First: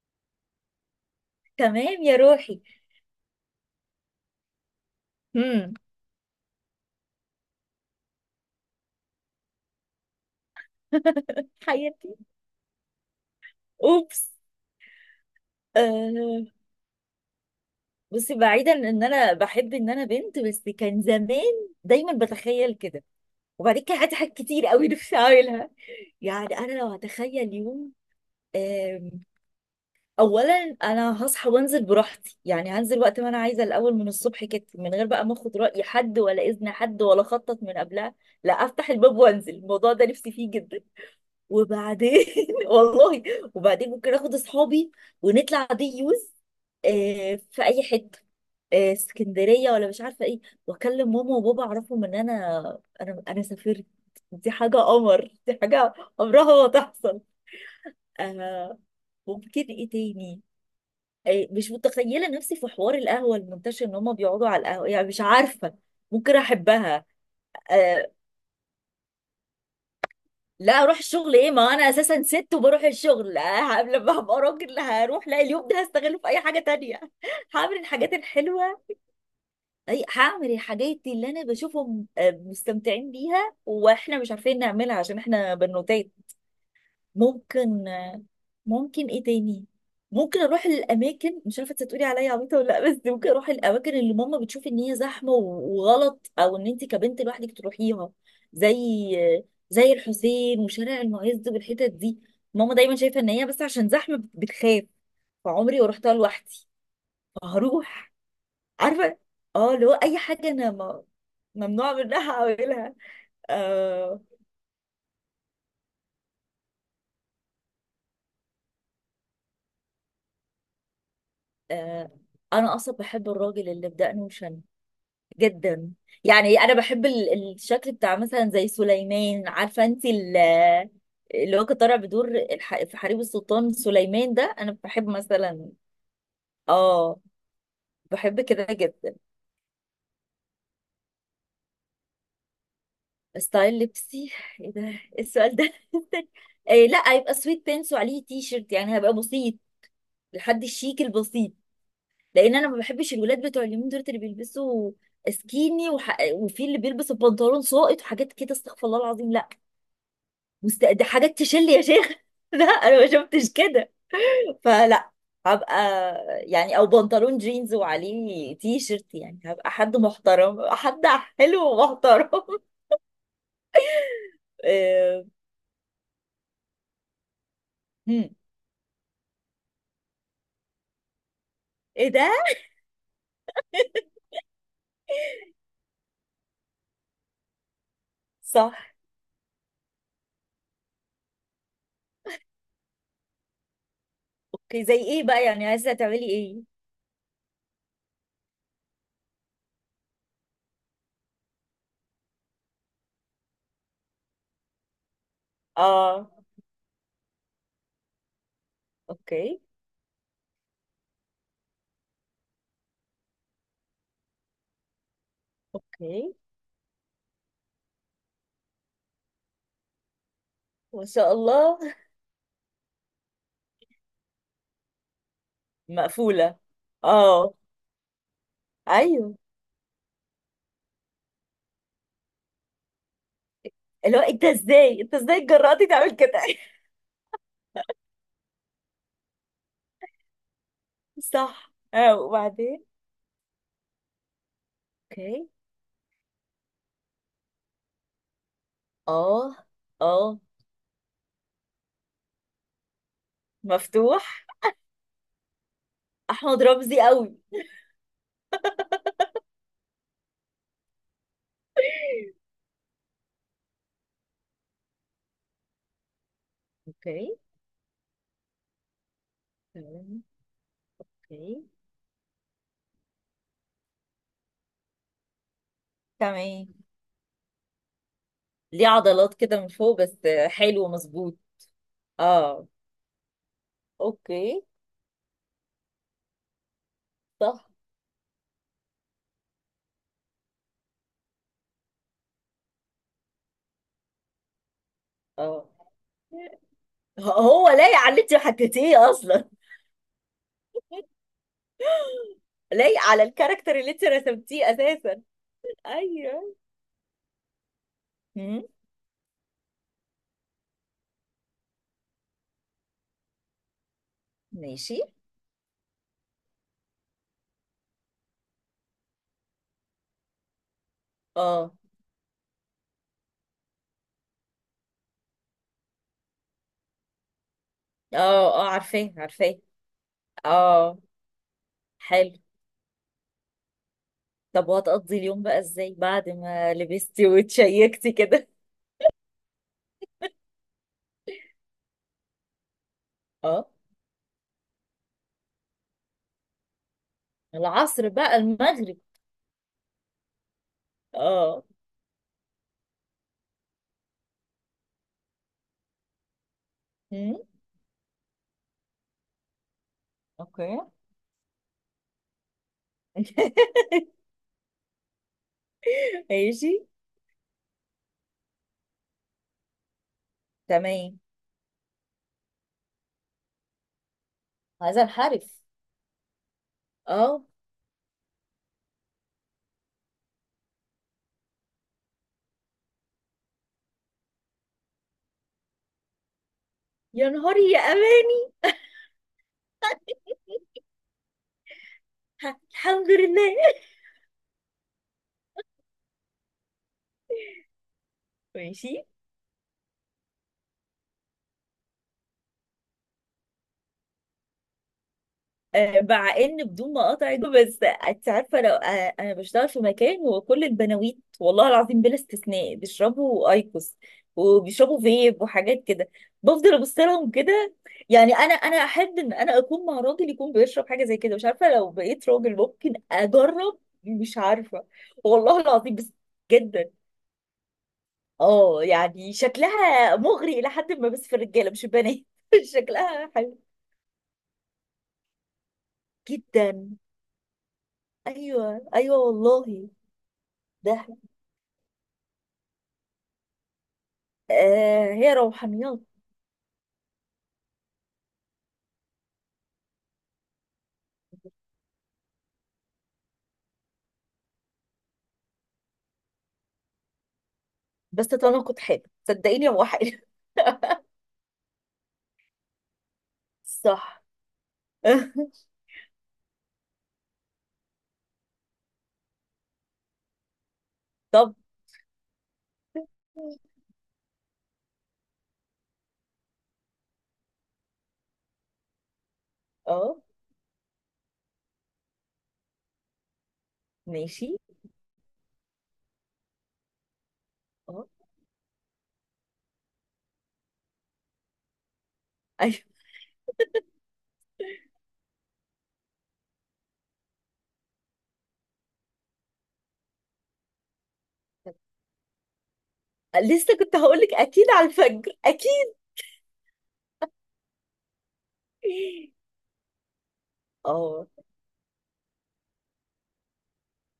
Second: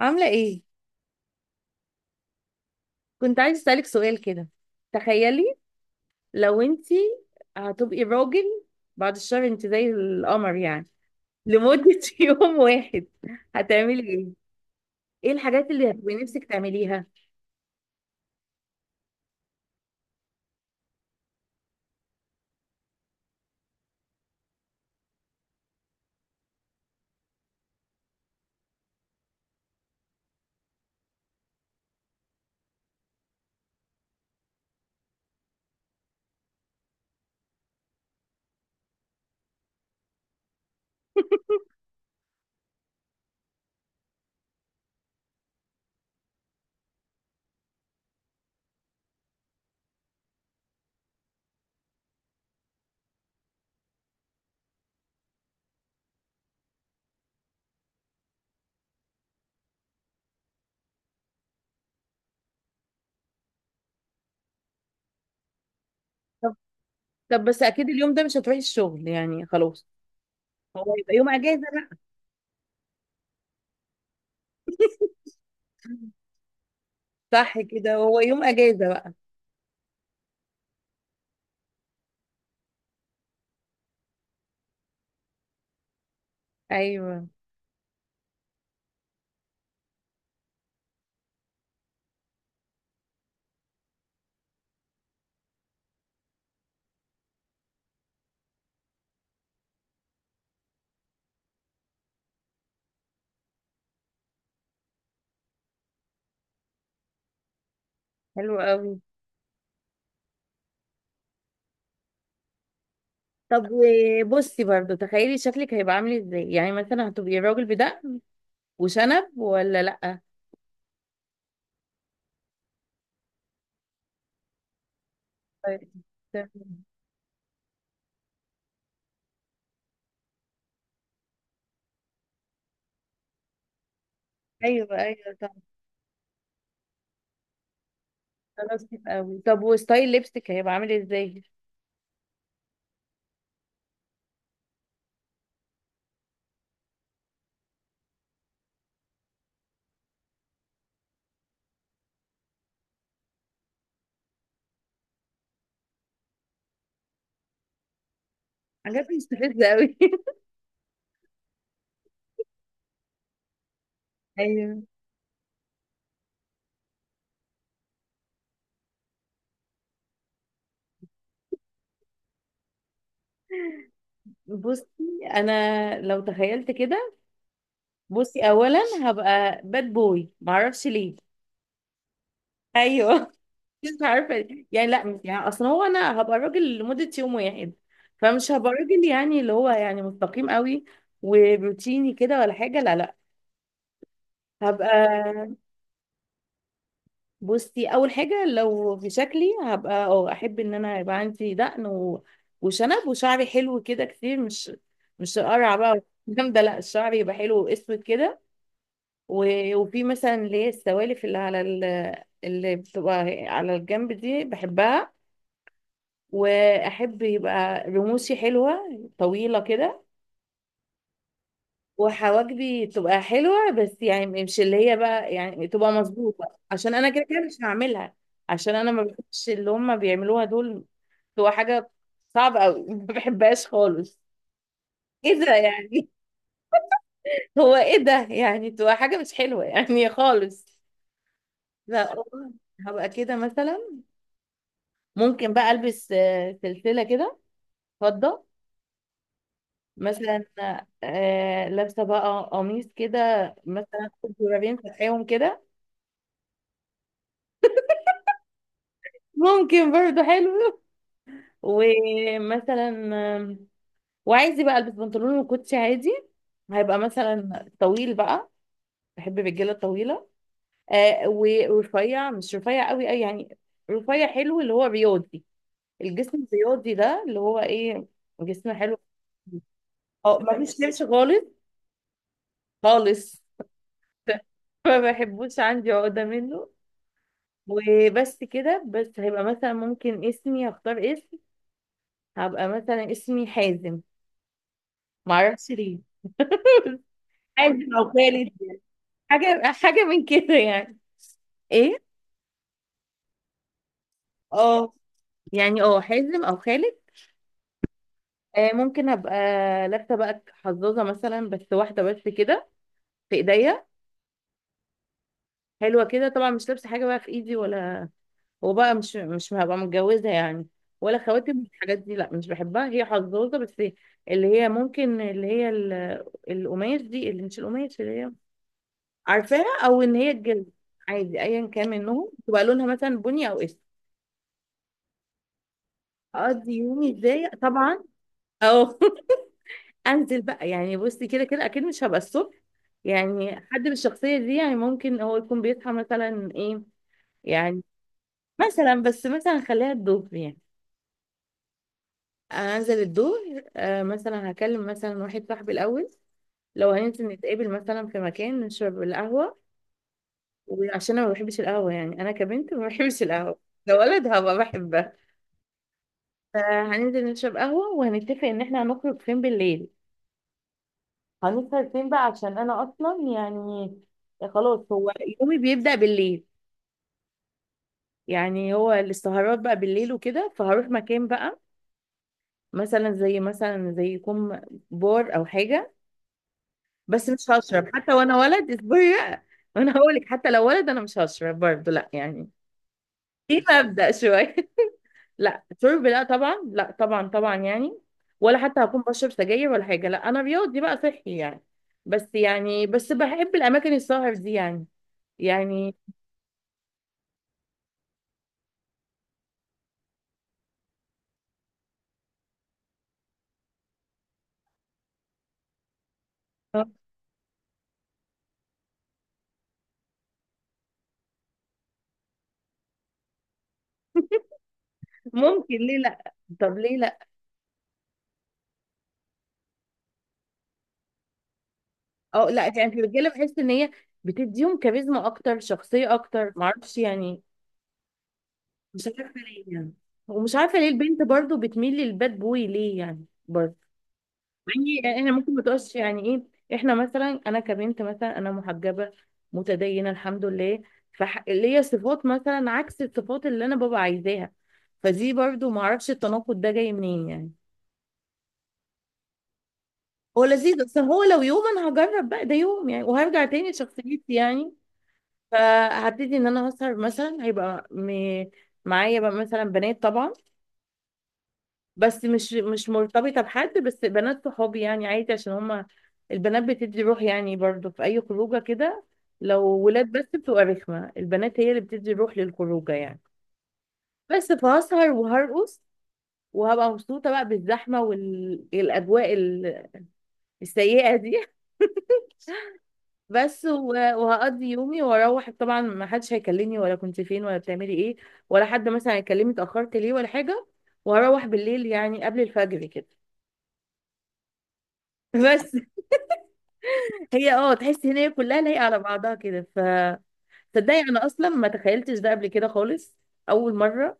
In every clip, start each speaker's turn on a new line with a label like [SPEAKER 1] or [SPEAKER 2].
[SPEAKER 1] عاملة ايه؟
[SPEAKER 2] تمام يا روحي.
[SPEAKER 1] كنت عايز اسألك سؤال كده. تخيلي،
[SPEAKER 2] امم.
[SPEAKER 1] لو انتي هتبقي راجل بعد الشهر، انت زي القمر يعني، لمدة
[SPEAKER 2] حياتي.
[SPEAKER 1] يوم واحد، هتعملي
[SPEAKER 2] اوبس.
[SPEAKER 1] ايه؟ ايه الحاجات اللي هتبقي نفسك
[SPEAKER 2] آه.
[SPEAKER 1] تعمليها؟
[SPEAKER 2] بصي، بعيدا ان انا بحب ان انا بنت، بس كان زمان دايما بتخيل كده. وبعدين كان عندي حاجات كتير قوي نفسي اعملها. يعني انا لو هتخيل يوم، آم، اولا انا هصحى وانزل براحتي، يعني هنزل وقت ما انا عايزه الاول من الصبح كده، من غير بقى ما اخد راي حد ولا اذن حد ولا اخطط من قبلها. لا، افتح الباب وانزل. الموضوع ده نفسي فيه جدا. وبعدين والله. وبعدين ممكن اخد اصحابي ونطلع دي يوز، في اي حته، اسكندريه ولا مش عارفه ايه. واكلم ماما وبابا اعرفهم ان انا انا سافرت. دي حاجه قمر، دي حاجه عمرها ما تحصل. آه، ممكن ايه تاني. مش متخيله نفسي في حوار القهوه المنتشر ان هم بيقعدوا على القهوه، يعني مش عارفه ممكن
[SPEAKER 1] طب
[SPEAKER 2] احبها.
[SPEAKER 1] طب، بس اكيد
[SPEAKER 2] آه،
[SPEAKER 1] اليوم ده مش هتروحي الشغل يعني خلاص،
[SPEAKER 2] لا
[SPEAKER 1] هو
[SPEAKER 2] اروح
[SPEAKER 1] يبقى يوم
[SPEAKER 2] الشغل ايه،
[SPEAKER 1] اجازة
[SPEAKER 2] ما
[SPEAKER 1] بقى.
[SPEAKER 2] انا اساسا ست وبروح الشغل، لما هبقى راجل هروح، لا اليوم ده هستغله في اي حاجه تانية.
[SPEAKER 1] صح
[SPEAKER 2] هعمل
[SPEAKER 1] كده،
[SPEAKER 2] الحاجات
[SPEAKER 1] هو يوم
[SPEAKER 2] الحلوه.
[SPEAKER 1] اجازة بقى.
[SPEAKER 2] اي هعمل الحاجات اللي انا بشوفهم مستمتعين بيها واحنا مش عارفين نعملها عشان احنا بنوتات.
[SPEAKER 1] ايوه،
[SPEAKER 2] ممكن. ممكن ايه تاني. ممكن اروح للاماكن، مش عارفه انت تقولي عليا عبيطه ولا لا، بس ممكن اروح الاماكن اللي ماما بتشوف ان هي زحمه وغلط، او ان انت كبنت لوحدك تروحيها. زي، زي الحسين وشارع المعز والحتت دي. ماما دايما شايفه ان هي بس عشان زحمه بتخاف، فعمري ما رحتها لوحدي. فهروح.
[SPEAKER 1] حلو قوي.
[SPEAKER 2] عارفه، اه اللي هو اي حاجه انا ما ممنوع منها اعملها.
[SPEAKER 1] طب،
[SPEAKER 2] آه.
[SPEAKER 1] بصي برضو، تخيلي شكلك هيبقى عامل ازاي، يعني مثلا هتبقي راجل بدقن وشنب ولا لأ؟
[SPEAKER 2] آه. انا اصلا بحب الراجل اللي بدقنه وشنه جدا. يعني انا
[SPEAKER 1] طيب.
[SPEAKER 2] بحب الشكل بتاع مثلا زي سليمان، عارفه انت اللي هو كان طالع بدور في حريم السلطان سليمان ده، انا
[SPEAKER 1] ايوه
[SPEAKER 2] بحب
[SPEAKER 1] ايوه، طب
[SPEAKER 2] مثلا. اه، بحب كده
[SPEAKER 1] خلاص، حلو
[SPEAKER 2] جدا.
[SPEAKER 1] قوي. طب وستايل لبسك هيبقى عامل ازاي؟
[SPEAKER 2] ستايل لبسي؟ ايه ده، إيه السؤال ده؟ إيه، لا هيبقى سويت بانس وعليه تي شيرت، يعني هبقى بسيط، لحد الشيك البسيط. لان انا ما بحبش الولاد بتوع اليومين دول اللي بيلبسوا سكيني وفي اللي بيلبس البنطلون ساقط وحاجات كده، استغفر الله
[SPEAKER 1] حاجات
[SPEAKER 2] العظيم، لا.
[SPEAKER 1] مستفزه قوي.
[SPEAKER 2] دي حاجات تشل يا شيخ. لا انا ما شفتش كده.
[SPEAKER 1] ايوه.
[SPEAKER 2] فلا. هبقى يعني، او بنطلون جينز وعليه تي شيرت، يعني هبقى حد محترم، حد حلو ومحترم.
[SPEAKER 1] بصي،
[SPEAKER 2] آه.
[SPEAKER 1] انا لو تخيلت كده،
[SPEAKER 2] هم.
[SPEAKER 1] بصي اولا هبقى باد بوي، معرفش ليه.
[SPEAKER 2] ايه ده.
[SPEAKER 1] ايوه. مش عارفه يعني، لا يعني اصلا هو انا هبقى راجل لمده يوم واحد، فمش هبقى
[SPEAKER 2] صح.
[SPEAKER 1] راجل يعني اللي هو يعني مستقيم قوي وروتيني كده ولا حاجه، لا لا.
[SPEAKER 2] اوكي، زي ايه بقى؟
[SPEAKER 1] هبقى،
[SPEAKER 2] يعني عايزه تعملي ايه؟
[SPEAKER 1] بصي اول حاجه، لو في شكلي هبقى، اه احب ان انا يبقى عندي دقن وشنب، وشعري حلو كده كتير، مش قرع بقى
[SPEAKER 2] اه.
[SPEAKER 1] والكلام ده، لا الشعر يبقى حلو واسود كده و...
[SPEAKER 2] اوكي.
[SPEAKER 1] وفي مثلا اللي هي السوالف اللي بتبقى على الجنب دي بحبها.
[SPEAKER 2] اوكي.
[SPEAKER 1] واحب يبقى رموشي حلوه طويله كده،
[SPEAKER 2] ما شاء الله.
[SPEAKER 1] وحواجبي تبقى حلوة، بس يعني مش اللي هي بقى يعني تبقى مظبوطة،
[SPEAKER 2] مقفوله.
[SPEAKER 1] عشان انا كده كده
[SPEAKER 2] اه.
[SPEAKER 1] مش هعملها، عشان انا ما
[SPEAKER 2] ايوه.
[SPEAKER 1] بحبش اللي هم بيعملوها دول، تبقى حاجة صعبة قوي. ما بحبهاش
[SPEAKER 2] اللي
[SPEAKER 1] خالص.
[SPEAKER 2] هو انت ازاي؟ انت
[SPEAKER 1] ايه
[SPEAKER 2] ازاي
[SPEAKER 1] ده
[SPEAKER 2] جرأتي
[SPEAKER 1] يعني؟
[SPEAKER 2] تعمل كده؟
[SPEAKER 1] هو ايه ده يعني، تبقى حاجة مش حلوة يعني خالص.
[SPEAKER 2] صح،
[SPEAKER 1] لا
[SPEAKER 2] اه.
[SPEAKER 1] والله.
[SPEAKER 2] وبعدين.
[SPEAKER 1] هبقى كده مثلا،
[SPEAKER 2] اوكي.
[SPEAKER 1] ممكن بقى البس سلسلة كده، فضة
[SPEAKER 2] اه. اه.
[SPEAKER 1] مثلا. لابسة بقى قميص كده، مثلا أخد
[SPEAKER 2] مفتوح.
[SPEAKER 1] زرارين فاتحيهم كده.
[SPEAKER 2] احمد رمزي قوي.
[SPEAKER 1] ممكن برضه حلو. ومثلا، آم، وعايزة بقى البس بنطلون وكوتشي عادي. هيبقى
[SPEAKER 2] اوكي.
[SPEAKER 1] مثلا طويل بقى، بحب الرجاله
[SPEAKER 2] تمام.
[SPEAKER 1] الطويله. آه
[SPEAKER 2] اوكي.
[SPEAKER 1] ورفيع، مش رفيع قوي اي يعني، رفيع حلو اللي هو رياضي، الجسم
[SPEAKER 2] تمام.
[SPEAKER 1] الرياضي ده اللي هو ايه، جسم
[SPEAKER 2] ليه
[SPEAKER 1] حلو.
[SPEAKER 2] عضلات كده من فوق بس؟
[SPEAKER 1] اه ما فيش
[SPEAKER 2] حلو
[SPEAKER 1] لبس
[SPEAKER 2] مظبوط.
[SPEAKER 1] خالص،
[SPEAKER 2] اه.
[SPEAKER 1] خالص.
[SPEAKER 2] اوكي.
[SPEAKER 1] ما بحبوش، عندي عقده منه.
[SPEAKER 2] صح.
[SPEAKER 1] وبس كده، بس هيبقى مثلا ممكن اسمي اختار اسم، هبقى مثلا اسمي حازم،
[SPEAKER 2] اه.
[SPEAKER 1] معرفش ليه.
[SPEAKER 2] هو
[SPEAKER 1] حازم
[SPEAKER 2] لايق
[SPEAKER 1] او
[SPEAKER 2] على اللي انت
[SPEAKER 1] خالد،
[SPEAKER 2] حكيتيه اصلا.
[SPEAKER 1] حاجة حاجة من كده يعني، ايه.
[SPEAKER 2] لايق على الكاركتر اللي انت رسمتيه
[SPEAKER 1] اه
[SPEAKER 2] اساسا.
[SPEAKER 1] يعني اه حازم
[SPEAKER 2] ايوه.
[SPEAKER 1] او خالد.
[SPEAKER 2] مم.
[SPEAKER 1] آه ممكن ابقى لابسه بقى حظاظه مثلا، بس واحده بس كده، في ايديا،
[SPEAKER 2] ماشي.
[SPEAKER 1] حلوه كده طبعا. مش لابسه حاجه بقى في ايدي ولا، وبقى مش هبقى متجوزه يعني، ولا خواتم
[SPEAKER 2] اه.
[SPEAKER 1] الحاجات دي، لا مش بحبها، هي حظاظه بس، اللي هي ممكن القماش دي، اللي مش القماش اللي
[SPEAKER 2] اه.
[SPEAKER 1] هي
[SPEAKER 2] اه عارفاه، عارفاه.
[SPEAKER 1] عارفاها، او ان هي الجلد
[SPEAKER 2] اه.
[SPEAKER 1] عادي، ايا كان منهم
[SPEAKER 2] حلو.
[SPEAKER 1] تبقى لونها مثلا بني او اسود.
[SPEAKER 2] طب، وهتقضي اليوم بقى ازاي بعد
[SPEAKER 1] اقضي
[SPEAKER 2] ما
[SPEAKER 1] يومي
[SPEAKER 2] لبستي
[SPEAKER 1] ازاي طبعا.
[SPEAKER 2] وتشيكتي كده؟
[SPEAKER 1] اه. انزل بقى يعني، بصي كده كده اكيد مش هبقى الصبح، يعني
[SPEAKER 2] اه.
[SPEAKER 1] حد بالشخصيه دي يعني ممكن هو يكون بيصحى مثلا ايه يعني،
[SPEAKER 2] العصر بقى،
[SPEAKER 1] مثلا
[SPEAKER 2] المغرب.
[SPEAKER 1] بس مثلا خليها الظهر يعني.
[SPEAKER 2] اه.
[SPEAKER 1] انزل الظهر مثلا هكلم مثلا واحد صاحبي الاول، لو هننزل
[SPEAKER 2] مم.
[SPEAKER 1] نتقابل مثلا في مكان نشرب القهوه.
[SPEAKER 2] اوكي.
[SPEAKER 1] وعشان انا ما بحبش القهوه، يعني انا كبنت ما بحبش القهوه، لو ولد هبقى بحبها.
[SPEAKER 2] ماشي.
[SPEAKER 1] فهننزل نشرب قهوه، وهنتفق ان احنا هنخرج فين بالليل،
[SPEAKER 2] تمام.
[SPEAKER 1] هنسهر فين بقى، عشان انا اصلا يعني خلاص،
[SPEAKER 2] هذا
[SPEAKER 1] هو يومي
[SPEAKER 2] الحرف.
[SPEAKER 1] بيبدأ بالليل،
[SPEAKER 2] اه.
[SPEAKER 1] يعني هو السهرات بقى بالليل وكده، فهروح مكان بقى، مثلا زي يكون بار او حاجة. بس
[SPEAKER 2] يا
[SPEAKER 1] مش
[SPEAKER 2] نهاري، يا
[SPEAKER 1] هشرب حتى وانا
[SPEAKER 2] اماني.
[SPEAKER 1] ولد، اصبري بقى. وانا هقول لك، حتى لو ولد انا مش هشرب برضه، لا يعني
[SPEAKER 2] الحمد لله.
[SPEAKER 1] ايه مبدأ شوية. لا شرب، لا طبعا، لا طبعا طبعا يعني، ولا حتى هكون
[SPEAKER 2] ماشي.
[SPEAKER 1] بشرب سجاير ولا حاجة، لا انا رياضي بقى صحي يعني. بس يعني بس بحب الاماكن السهر دي يعني، يعني
[SPEAKER 2] مع ان بدون ما اقاطعك، بس انت عارفه لو انا بشتغل في مكان وكل البناويت والله العظيم بلا استثناء بيشربوا ايكوس وبيشربوا فيب وحاجات كده، بفضل
[SPEAKER 1] آه،
[SPEAKER 2] ابص لهم كده. يعني انا احب ان انا اكون مع راجل يكون بيشرب حاجه زي كده، مش عارفه، لو بقيت راجل ممكن اجرب. مش عارفه، والله
[SPEAKER 1] ممكن
[SPEAKER 2] العظيم.
[SPEAKER 1] ليه
[SPEAKER 2] بس
[SPEAKER 1] لا، طب
[SPEAKER 2] جدا.
[SPEAKER 1] ليه لا.
[SPEAKER 2] اه يعني شكلها مغري الى حد ما، بس في الرجاله مش البنات.
[SPEAKER 1] اه لا يعني في الرجاله
[SPEAKER 2] شكلها
[SPEAKER 1] بحس
[SPEAKER 2] حلو
[SPEAKER 1] ان هي بتديهم كاريزما اكتر، شخصيه اكتر،
[SPEAKER 2] جدا.
[SPEAKER 1] معرفش يعني.
[SPEAKER 2] ايوه
[SPEAKER 1] مش
[SPEAKER 2] ايوه
[SPEAKER 1] عارفه ليه
[SPEAKER 2] والله.
[SPEAKER 1] يعني، ومش عارفه ليه
[SPEAKER 2] ده
[SPEAKER 1] البنت برضو بتميل للباد بوي ليه يعني برضو،
[SPEAKER 2] آه
[SPEAKER 1] يعني احنا
[SPEAKER 2] هي
[SPEAKER 1] ممكن ما تقولش
[SPEAKER 2] روحانيات.
[SPEAKER 1] يعني ايه. احنا مثلا، انا كبنت مثلا، انا محجبه متدينه الحمد لله، فليا صفات مثلا عكس الصفات اللي انا بابا عايزاها، فدي برضو معرفش التناقض ده جاي منين يعني.
[SPEAKER 2] بس تتناقض حاجة، صدقيني هو حاجة.
[SPEAKER 1] هو لذيذ، بس هو لو يوم انا هجرب بقى ده يوم يعني، وهرجع تاني لشخصيتي
[SPEAKER 2] صح.
[SPEAKER 1] يعني. فهبتدي ان انا اسهر، مثلا هيبقى معايا بقى مثلا بنات طبعا،
[SPEAKER 2] طب.
[SPEAKER 1] بس مش مرتبطه بحد، بس بنات صحابي يعني عادي، عشان هما البنات بتدي روح يعني، برضو في اي خروجه كده، لو ولاد
[SPEAKER 2] اه.
[SPEAKER 1] بس بتبقى رخمه، البنات هي اللي بتدي روح للخروجه يعني.
[SPEAKER 2] ماشي.
[SPEAKER 1] بس فهسهر وهرقص، وهبقى مبسوطه بقى بالزحمه
[SPEAKER 2] اه.
[SPEAKER 1] والاجواء السيئه دي.
[SPEAKER 2] ايوه
[SPEAKER 1] بس وهقضي يومي واروح، طبعا ما حدش هيكلمني ولا كنت فين ولا بتعملي ايه، ولا حد مثلا هيكلمني اتاخرت ليه ولا حاجه، وهروح بالليل يعني قبل الفجر كده.
[SPEAKER 2] لسه كنت هقولك اكيد على الفجر،
[SPEAKER 1] بس،
[SPEAKER 2] اكيد.
[SPEAKER 1] هي تحسي ان هي كلها لايقه على بعضها كده، ف تصدقي انا
[SPEAKER 2] اه.
[SPEAKER 1] اصلا ما تخيلتش ده قبل كده خالص، اول مره.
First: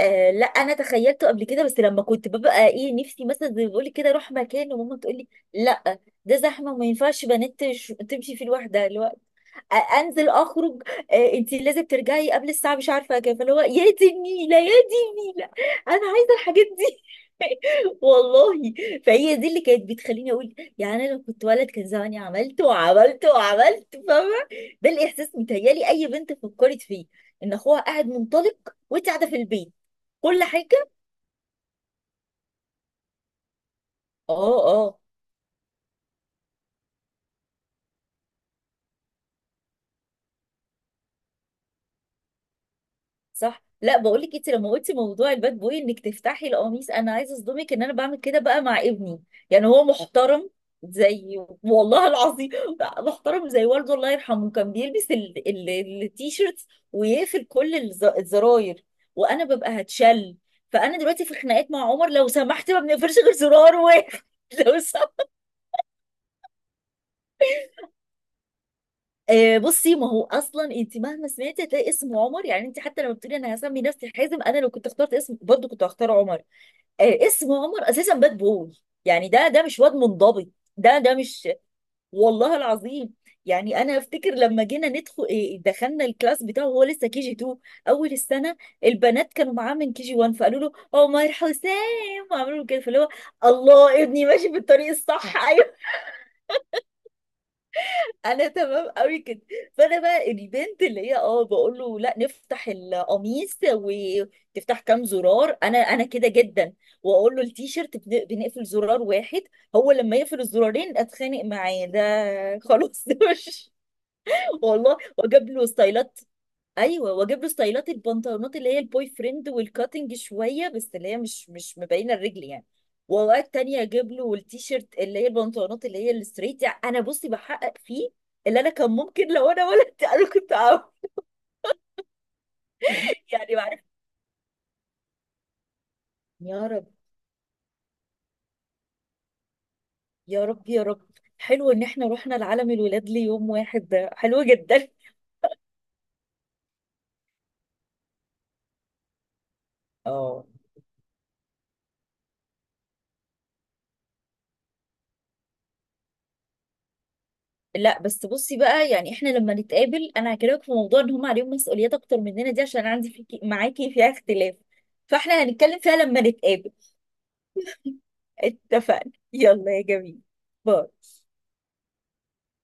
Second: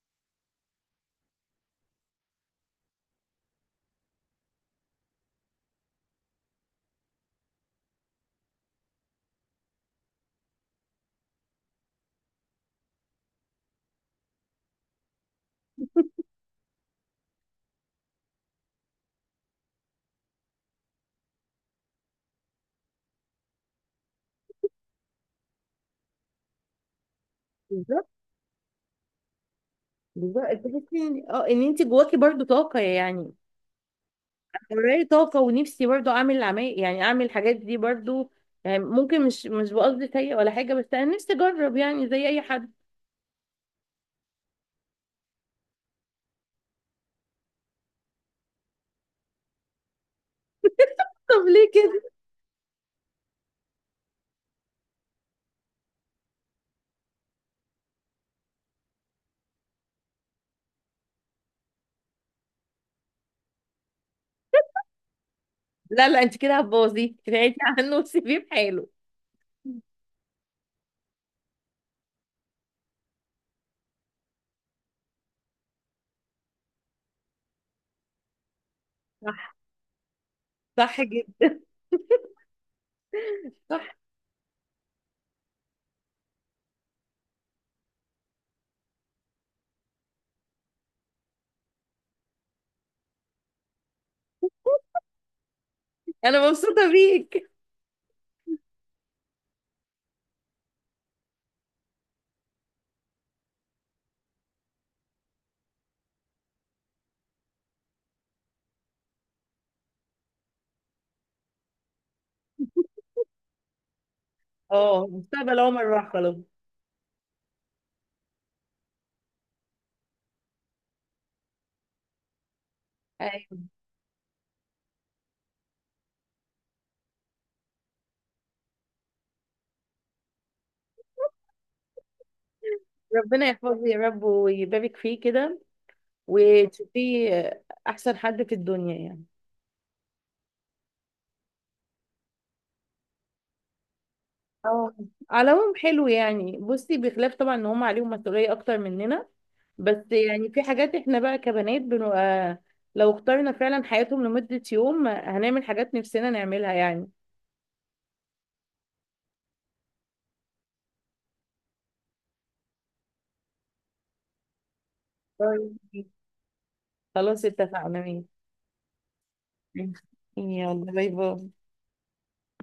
[SPEAKER 2] لا انا تخيلته قبل كده، بس لما كنت ببقى ايه نفسي، مثلا زي ما بقولك كده اروح مكان وماما تقولي لا، ده زحمه وما ينفعش بنات تمشي فيه لوحدها. اللي هو انزل اخرج. انت لازم ترجعي قبل الساعه مش عارفه كام، فاللي هو يا دي النيله، يا دي النيله. انا عايزه الحاجات، والله. فهي دي اللي كانت بتخليني اقول يعني انا لو كنت ولد كان زماني عملت وعملت وعملت، فاهمه؟ ده الاحساس متهيالي اي بنت فكرت فيه ان اخوها قاعد
[SPEAKER 1] بالظبط.
[SPEAKER 2] منطلق وانت قاعده في البيت. كل
[SPEAKER 1] بالظبط،
[SPEAKER 2] حاجه.
[SPEAKER 1] تحسي ان انت جواكي برضو طاقه يعني،
[SPEAKER 2] اه اه.
[SPEAKER 1] وراي طاقه، ونفسي برضو اعمل عمال يعني اعمل الحاجات دي برضو، يعني ممكن مش بقصد سيء ولا حاجه، بس انا نفسي اجرب يعني زي اي حد.
[SPEAKER 2] صح. لا بقول لك، انت لما قلتي موضوع الباد بوي انك تفتحي القميص، انا عايزه اصدمك ان انا بعمل كده بقى مع ابني. يعني هو محترم
[SPEAKER 1] طب
[SPEAKER 2] زي،
[SPEAKER 1] ليه
[SPEAKER 2] والله
[SPEAKER 1] كده؟
[SPEAKER 2] العظيم، محترم زي والده الله يرحمه. كان بيلبس التيشيرتس ويقفل كل الزراير وانا ببقى هتشل. فانا دلوقتي في خناقات مع عمر لو سمحت، ما بنقفلش غير زرار واحد. لو سمحت.
[SPEAKER 1] لا لا، انت كده هتبوظيه، ابعدي عنه وسيبيه بحاله.
[SPEAKER 2] بصي، ما هو اصلا انت مهما سمعتي هتلاقي اسم عمر. يعني انت حتى لما بتقولي انا هسمي نفسي حازم، انا لو كنت اخترت اسم برضه كنت هختار عمر. اسم عمر اساسا باد بوي، يعني ده
[SPEAKER 1] صح،
[SPEAKER 2] ده مش واد منضبط. ده
[SPEAKER 1] صح
[SPEAKER 2] ده مش،
[SPEAKER 1] جدا.
[SPEAKER 2] والله العظيم.
[SPEAKER 1] صح.
[SPEAKER 2] يعني انا افتكر لما جينا ندخل دخلنا الكلاس بتاعه وهو لسه كي جي 2 اول السنه. البنات كانوا معاه من كي جي 1، فقالوا له عمر حسام وعملوا له كده، فاللي هو الله، ابني ماشي في الطريق الصح.
[SPEAKER 1] انا مبسوطه بيك.
[SPEAKER 2] انا تمام قوي كده. فانا بقى البنت اللي هي بقول له لا نفتح القميص وتفتح كام زرار، انا كده جدا. واقول له التيشيرت بنقفل زرار واحد، هو لما يقفل الزرارين اتخانق معاه. ده خلاص، ده مش، والله.
[SPEAKER 1] اه،
[SPEAKER 2] واجيب
[SPEAKER 1] مستقبل
[SPEAKER 2] له
[SPEAKER 1] عمر راح
[SPEAKER 2] ستايلات.
[SPEAKER 1] خلاص.
[SPEAKER 2] ايوه، واجيب له ستايلات البنطلونات اللي هي البوي فريند والكاتنج شويه، بس اللي هي مش مبينه الرجل يعني. واوقات
[SPEAKER 1] أيوة.
[SPEAKER 2] تانية اجيب له التيشيرت اللي هي البنطلونات اللي هي الستريت، يعني انا بصي بحقق فيه اللي انا كان ممكن لو انا ولدت انا كنت اعمل.
[SPEAKER 1] ربنا
[SPEAKER 2] يعني بعرف.
[SPEAKER 1] يحفظه يا رب، ويبارك فيه كده،
[SPEAKER 2] يا رب.
[SPEAKER 1] وتشوفيه احسن حد في الدنيا يعني.
[SPEAKER 2] يا رب يا رب. حلو ان احنا رحنا لعالم الولاد ليوم واحد، ده حلو جدا.
[SPEAKER 1] اه على العموم حلو يعني، بصي بخلاف طبعا ان هم عليهم مسؤوليه اكتر مننا، بس
[SPEAKER 2] اه.
[SPEAKER 1] يعني في حاجات احنا بقى كبنات بنبقى، لو اخترنا فعلا حياتهم لمده يوم هنعمل حاجات نفسنا نعملها يعني.
[SPEAKER 2] لا بس بصي بقى، يعني احنا لما نتقابل انا هكلمك في موضوع ان هم عليهم مسؤوليات اكتر مننا دي، عشان عندي فيكي معاكي فيها اختلاف، فاحنا هنتكلم فيها
[SPEAKER 1] طيب.
[SPEAKER 2] لما نتقابل.
[SPEAKER 1] خلاص اتفقنا، ماشي.
[SPEAKER 2] اتفقنا، يلا يا جميل.
[SPEAKER 1] يلا
[SPEAKER 2] باي.
[SPEAKER 1] باي باي.